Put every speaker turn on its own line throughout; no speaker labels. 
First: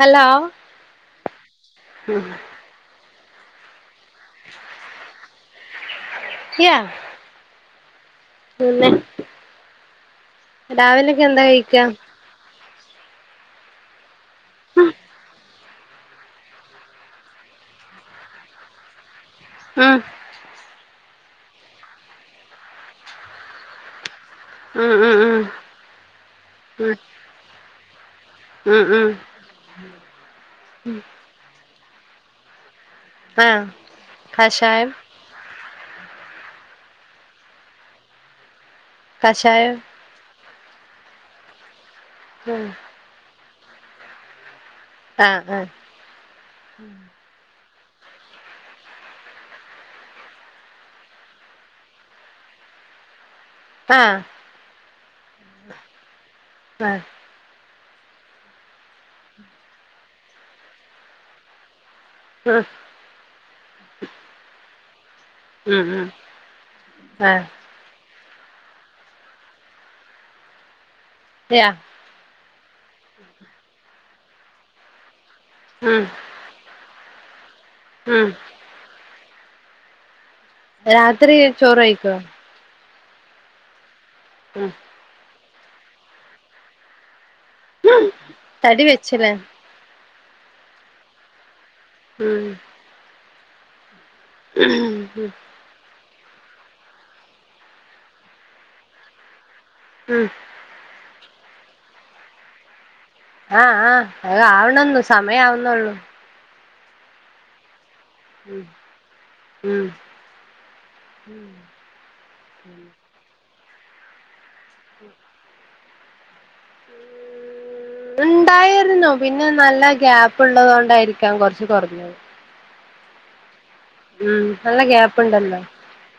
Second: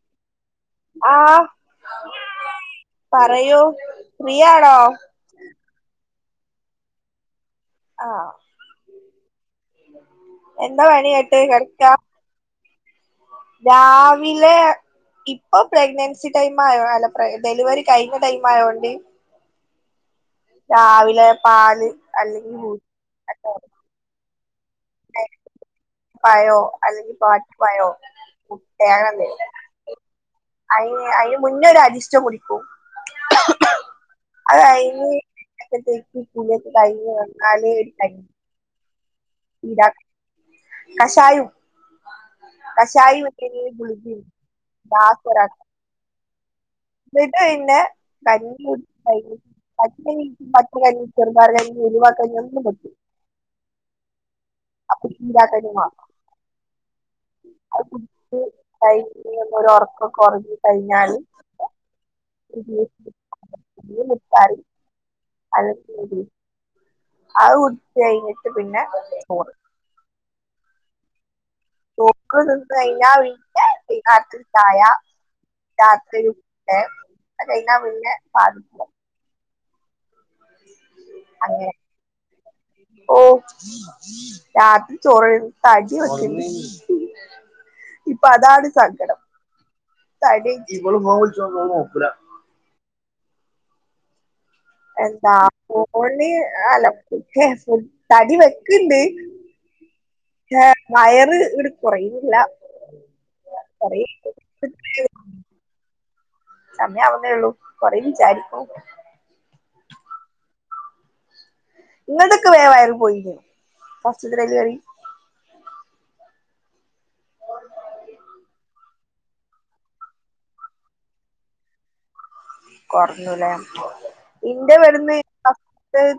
Hello
ആഹ് പറയൂ ഫ്രീയാണോ
ഫ്രീയാ
ആഹ്
പിന്നെ
എന്താ പണി
രാവിലെക്കെ
കേട്ട്
എന്താ കഴിക്കാ
കെടക്കാ രാവിലെ
ഉം
ഇപ്പൊ പ്രഗ്നൻസി ടൈമായോ അല്ല ഡെലിവറി കഴിഞ്ഞ ടൈം ആയോണ്ട്
ആഹ്
രാവിലെ പാല് അല്ലെങ്കിൽ മു
ഉം
ട്ടേ
ഉം
പഴോ
ഉം
അല്ലെങ്കിൽ വാട്ടിയ പഴോ
ഉം ഉം
കുട്ട്യേളല്ലേ
ഉം
അയ് അയിന് മുന്നേ ഒരു അരിഷ്ടം കുടി ക്കും
ഉം ആഹ്
അത്
കഷായം
കഴിഞ്ഞ് [unintelligible] കഴിഞ്ഞ് വന്നാലേ കഴി
കഷായോ
കഷായും
ഉം
കഷായു വന്നേനെ ഗുൾകിം
ആഹ് ആഹ്
ഇന്ന്ട്ടാ പിന്നേ കഞ്ഞി കുടിക്കല് [unintelligible] [unintelligible] ചെറുപയർ കഞ്ഞി ഉലുവ കഞ്ഞി എന്തും പറ്റും
ആഹ്
അപ്പൊ ചീരാകഞ്ഞി വാണം
ആഹ്
അത് കുടിച്ച് കഴിഞ്ഞ് ഒരു ഒറക്കൊക്കെ ഒറങ്ങി കഴിഞ്ഞാല്
ആഹ്
[unintelligible] മുത്താറി
ഉം ഉം ഉം
അല്ലെങ്കിൽ [unintelligible]
ആഹ്
അത് കുടിച്ച് കഴിഞ്ഞിട്ട് പിന്നെ ചോറ്
അതെയോ
നോക്ക് തിന്ന് കഴിഞ്ഞാ പിന്നെ വൈന്നാരത്തിന് ചായ
ഉം
രാത്രി ന്നെ അത് കഴിഞ്ഞ പിന്നെ
ഉം
[unintelligible]
രാത്രി ചോറ് കഴിക്കോ
ഓഹ് രാത്രി ചോറ് ഒഴിവ തടി വെക്ക്ണ്ട്. ഇപ്പ അതാണ്
തടി
സങ്കടം
വെച്ചില്ലേ
തടിച്ച്
ഉം.
എന്താ ഫോണ് അല്ലെ ഫുഡ് തടി വെക്ക്ണ്ട്.
ഉം.
ക്ഷെ വയറ് ഇങ്ങ്ട്ട് കൊറയിണില്ല.
ആഹ് ആഹ് അത് ആവണന്നു സമയാവുന്നൊള്ളു.
സമയാവുന്നേ ഒള്ളൂ കൊറേ വിചാരിക്കും
ഉം ഉം.
ഇങ്ങൾതൊക്കെ വേം വയറ് പോയിനോ ഫസ്റ്റ്ത്തെ ഡെലിവറി. [inaudible]
ണ്ടായിരുന്നു പിന്നെ നല്ല ഗ്യാപ്പ്ള്ളതോണ്ടായിരിക്കാം കൊറച്ച് കൊറഞ്ഞത്.
കൊറഞ്ഞൂലേ
ഉം
ഇന്റെ
നല്ല
വരുന്ന്
ഗ്യാപ്പ് ഉണ്ടല്ലോ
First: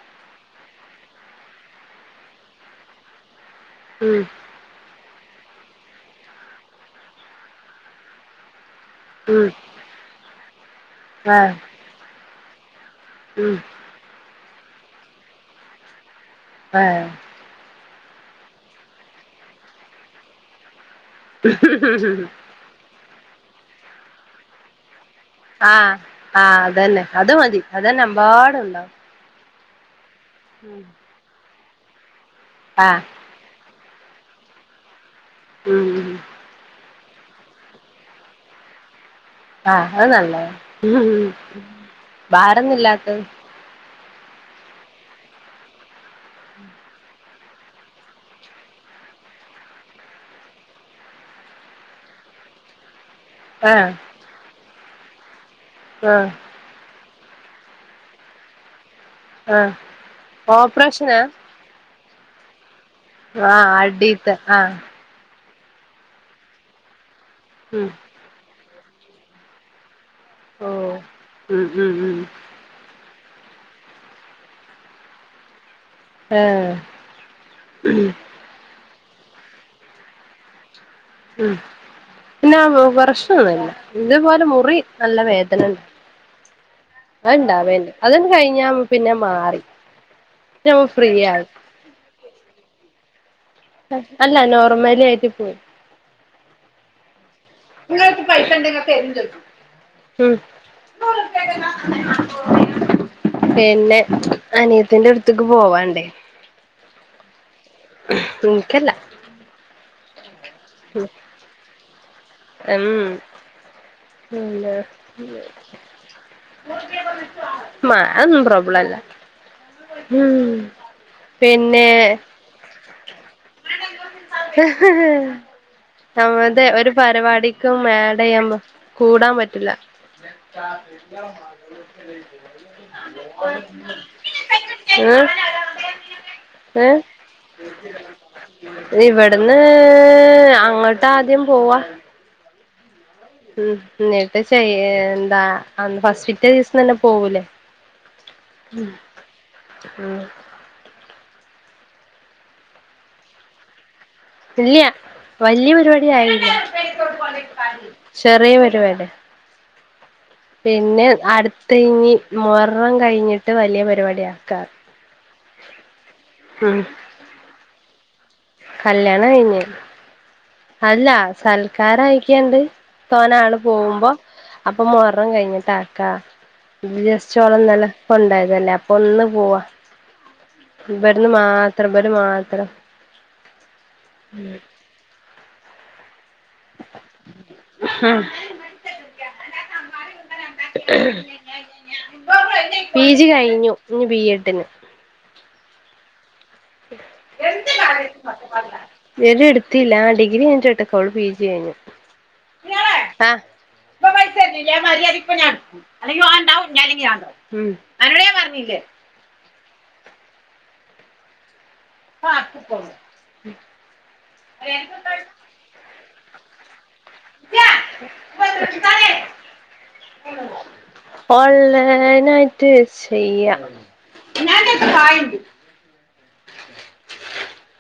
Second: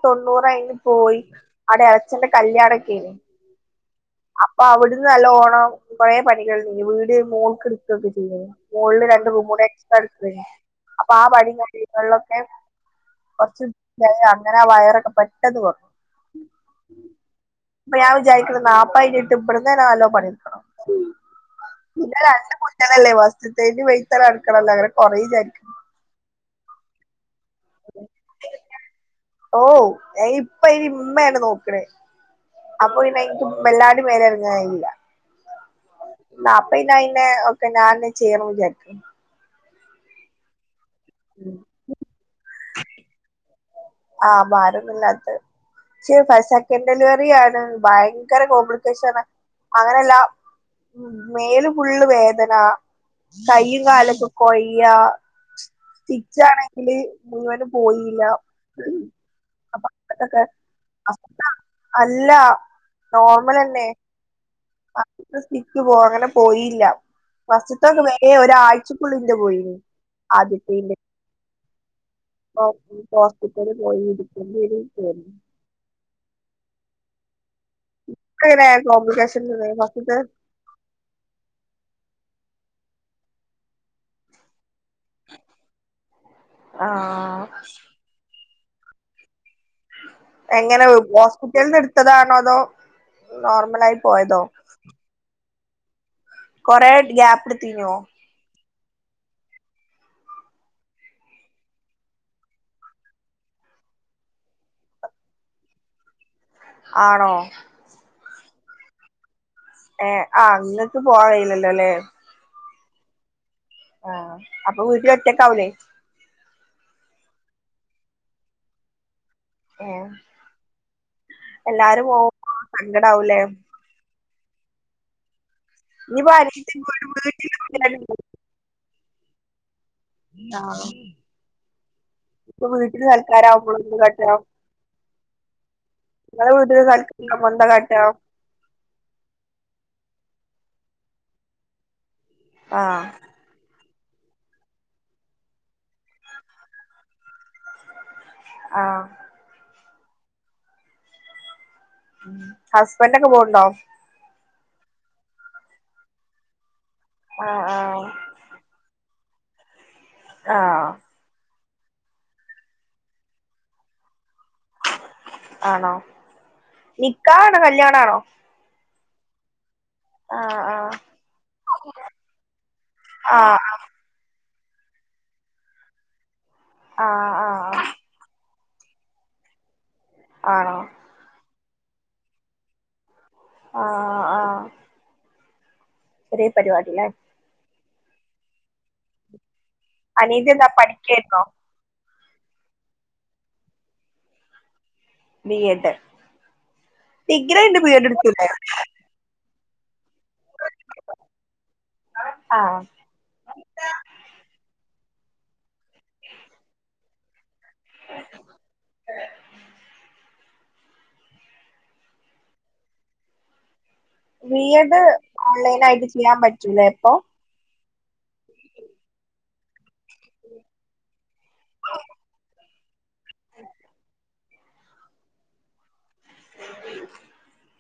തൊണ്ണൂറ് കയിഞ്ഞ് പോയി അവിടെ എളെച്ചന്റെ കല്ല്യാണൊക്കേ ആയിനി
ഉം
അപ്പൊ അവിടുന്ന് നല്ലോണം കൊറേ പണികള് ഉണ്ടേനി വീട് മോൾക്കെടുക്കുവോക്കെ ചെയ്യേനി. മോളില് രണ്ട്
ഉം
റൂമൂടെ എക്സ്ട്രാ എടുത്തേ അപ്പൊ ആ
ആഹ്
പണീം കാര്യങ്ങളിലൊക്കെ
ഉം
കൊറച്ച് ഇതായെ അങ്ങനെ ആ വയറൊക്കെ പെട്ടന്ന് കൊറഞ്ഞു.
ഏ
ഇപ്പോ ഞാൻ വിചാരിക്കണ് [unintelligible] നല്ലോണം പണിയെടുക്കണം. പിന്നെ രണ്ട് കുട്ടികളല്ലേ ഫസ്റ്റിത്തേന്റെ വഴയിൽ തന്നെ നടക്കണല്ലോ അങ്ങനെ കൊറയും വിചാരിക്കും.
ആഹ് ആഹ് അതന്നെ അത് മതി അതന്നെ എമ്പാടുണ്ടാവും.
ഓഹ് ഇപ്പ ഇനി ഉമ്മയാണ് നോക്കണത് അപ്പൊ
ആഹ്
പിന്നെ അയിന്റെ വല്ലാതെ മേലനങ്ങാൻ കയില്ല
ഉം
[unintelligible] ഒക്കെ ഞാൻ തന്നെ ചെയ്യണോന്ന് വിചാരിക്കുന്നു
ആഹ് അത് നന്നായി ഭാരൊന്നുല്ലാത്തത്.
ആഹ് ഭാരൊന്നുല്ലാത്തത്. എനിക്ക് പ സെക്കൻഡ്‌ ഡെലിവറിയാണ് ഭയങ്കര കോംപ്ലിക്കേഷനാ അങ്ങനല്ല മേല് ഫുള്ള് വേദന കയ്യും
ആഹ്
കാലൊക്കെ കൊയയുക
ആഹ്
സ്റ്റിച്ചാണെ ങ്കില് മുഴുവനും പോയില്ലാ
ആഹ് ഓപ്പറേഷനാ
അല്ല
ആഹ് അടി തെ ആഹ്.
ഫസ്റ്റിത്തെ സ്റ്റിച്ച് പോക പോയില്ല
ഉം
ഫസ്റ്റിത്തെ വേ ദന ഒരാഴ്ച ഫുള്ള് എന്റെ പോയിന് ആദ്യത്തേന്റെ
ഓഹ് ഉം ഉം ഉം
ഹോസ്പിറ്റലി പോയി ഇരിക്കണ്ടി വരും പേടിയാ
ആഹ്
ഇക്കെങ്ങനെ കോബ്ലിക്കേഷനൊന്നുമില്ലേനൊ ഫസ്റ്റിത്തെ
ഉം പിന്നെ കുറച്ചേ ഉള്ളായിന് എന്റെ പോലെ മുറി നല്ല വേദനയുണ്ട്
ആഹ്
അതുണ്ടാവേണ്ട് അതങ്ങട്ട് കഴിഞ്ഞാ പിന്നെ മാറി. പിന്നെ
എങ്ങനെ
നമ്മ ഫ്രീ ആയി
ഹോസ്പിറ്റലീന്ന് എടുത്തതാണോ അതോ. നോർമലായി
അല്ല
പോയതോ
നോർമലി ആയിട്ട് പോയി.
കുറെ ഗ്യാപ്പെടു
ഇങ്ങക്ക് പൈസ ഉണ്ടെങ്കി ഇങ്ങക്ക് എന്തും കിട്ടും ഉം [unintelligible] പിന്നെ അനിയത്തീന്റെ അടുത്തേക്ക് പോവാനുണ്ടേ
ആണോ
എനിക്കല്ല
ഏ ആഹ് ഇങ്ങക്ക് പോവാകയില്ലല്ലൊലേ
ഉം
ആഹ്
പിന്നെ
അപ്പൊ വീട്ടില് ഒറ്റക്കാവൂലേ
മാ അതൊന്നും പ്രോബ്ലമല്ല
ഏഹ്
ഉം പിന്നെ
എല്ലാരും പോവുമ്പോ സങ്കടാവൂലേ
ഹ്, ഹ്.
ഇനിയിപ്പോ
അങ്ങനത്തെ ഒരു
അനിയത്തിക്ക്
പരിപാടിക്കും
വീട്ടില്
മേഡയെന്ന് കൂടാൻ പറ്റില്ല
ആഹ് ഇപ്പൊ വീട്ടില് സൽക്കാരാവുമ്പള് എന്ത് കാട്ടാ
[unintelligible] ഏ
ഇങ്ങളെ വീട്ടില് [unintelligible] കൊണ്ടെ നട്ടോ
ഇവിടെന്ന് അങ്ങോട്ട് ആദ്യം പോവാം
ആഹ്
ഉം ന്നിട്ട് ശെയ് എന്താ അന്ന് ഫസ്റ്റ്ത്തെ ദിവസന്നെ പോവൂലേ ഉം
ആഹ്
ഉം
ഉം ഹസ്ബൻ്റൊക്കെ പോവ്ണ്ടോ
ഇല്ല്യാ വല്യേപരിപാടി ആയില്ല
ആഹ് ആഹ്
ചെറിയേ പരിപാടിയ
ആഹ്
പിന്നെ അടുത്ത് ഇനി മൊഹറം കഴിഞ്ഞിട്ട് വല്ലൃ പരിപാടി ആക്കാ
ആണോ നിക്കാഹാണോ കല്യാണാണോ
കല്യാണം കഴിഞ്ഞു
ആഹ് ആഹ്
അല്ലാ സൽക്കാരയിക്കാണ്ട് തോനെ
ആഹ്
ആള് പോകുമ്പോ അപ്പൊ മൊഹറം കഴിഞ്ഞിട്ടാക്കാ ജസ്റ്റ്
ആഹ് ആഹ്
ഒളന്നലെ പ്പണ്ടായതല്ലെ അപ്പൊന്ന് പോവാ
ആണോ?
ഇവട്ത് മാത്രം ഇവര് മാത്രം
ആഹ്
ഉം
ആഹ് ചെറിയ പരിപാടിലേ
[unintelligible]
അനിയത്തി എന്താ പഠിക്കായിരുന്നോ
പി ജി കഴിഞ്ഞു ഞ്ഞ് ബിഎഡിന്
ബി എഡ്
[unintelligible]
ഡിഗ്രി കഴിഞ്ഞിട്ട് എഡ് എടുത്തൂടെ
ബി യെഡ് എട്ത്തില്ലാ ഡിഗ്രി [unintelligible] പിജി കഴിഞ്ഞ്
ആഹ്
ആഹ് [unintelligible] അല്ലെങ്കില് വാണ്ട ല്ലെങ്കിഞാണ്ടാവും ഉം അങ്ങനെ ഞാപറഞ്ഞില്ലേ [unintelligible]
ബി എഡ് ഓൺലൈനായിട്ട് ചെയ്യാൻ പറ്റൂലെ പ്പൊ
[unintelligible] ഓൾലൈനായിട്ട് ചെയ്യാ [unintelligible]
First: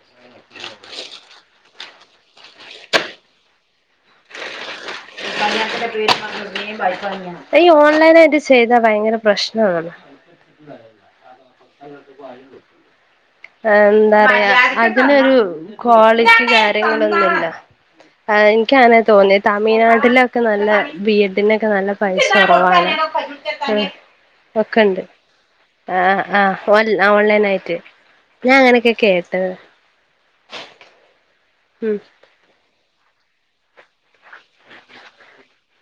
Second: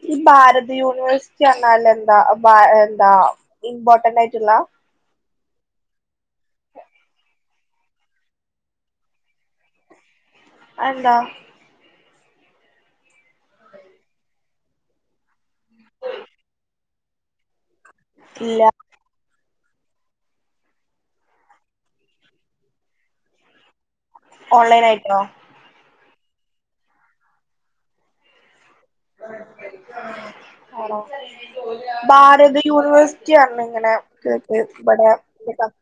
ഞ്ഞിപ്പാരട് യൂണിവേഴ്സിറ്റി അർഞ്ഞാലെന്താ എന്താ എന്താ ഇമ്പോട്ടന്റായിട്ട്ള്ളാ
ഈ ഓൺലൈനായിട്ട് ചെയ്താ ഭയങ്കര പ്രശ്നാ
അതെന്താ?
[inaudible] ങ് എന്താ പറയാ അതിനൊരു ക്വാളിറ്റി കാര്യങ്ങളൊന്നുല്ല ആഹ്
ഇല്ല
ഇൻക്ക് അങ്ങനെ തോന്നി തമിഴ്നാട്ടിലൊക്കെ നല്ല ബി എഡിനൊക്കെ നല്ല പൈസ കൊറവാണ്
ഉ
പെക്കെണ്ട് ആഹ് ആഹ് ഓ ഓൺലൈനയിട്ട് ഞാൻ അങ്ങനെക്കെ കേട്ടത്
ആണോ
ഉം
ഭർത് യൂണവർസ് റ്റി അർഞ്ഞിങ്ങനെ കേട്ട് ബടെ
[unintelligible] [unintelligible]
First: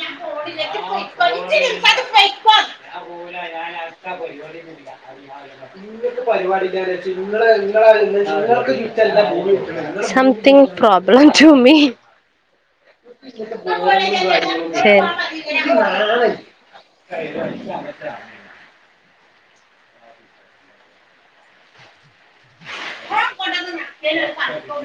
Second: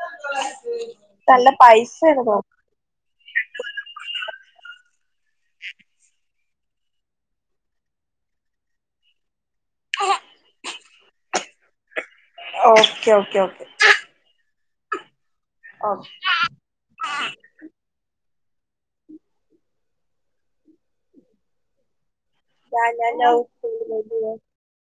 ഞാ പോല
നല്ല പൈസയാണ് തോന്നുന്നു
ഞാൻ അട്ത്ത [unintelligible] [unintelligible] something problem to me
okay okay okay
[unintelligible] ശരി
ഓക്കെ
[unintelligible] [unintelligible] കൊണ്ടൊന്നും
[unintelligible]
ഞാൻ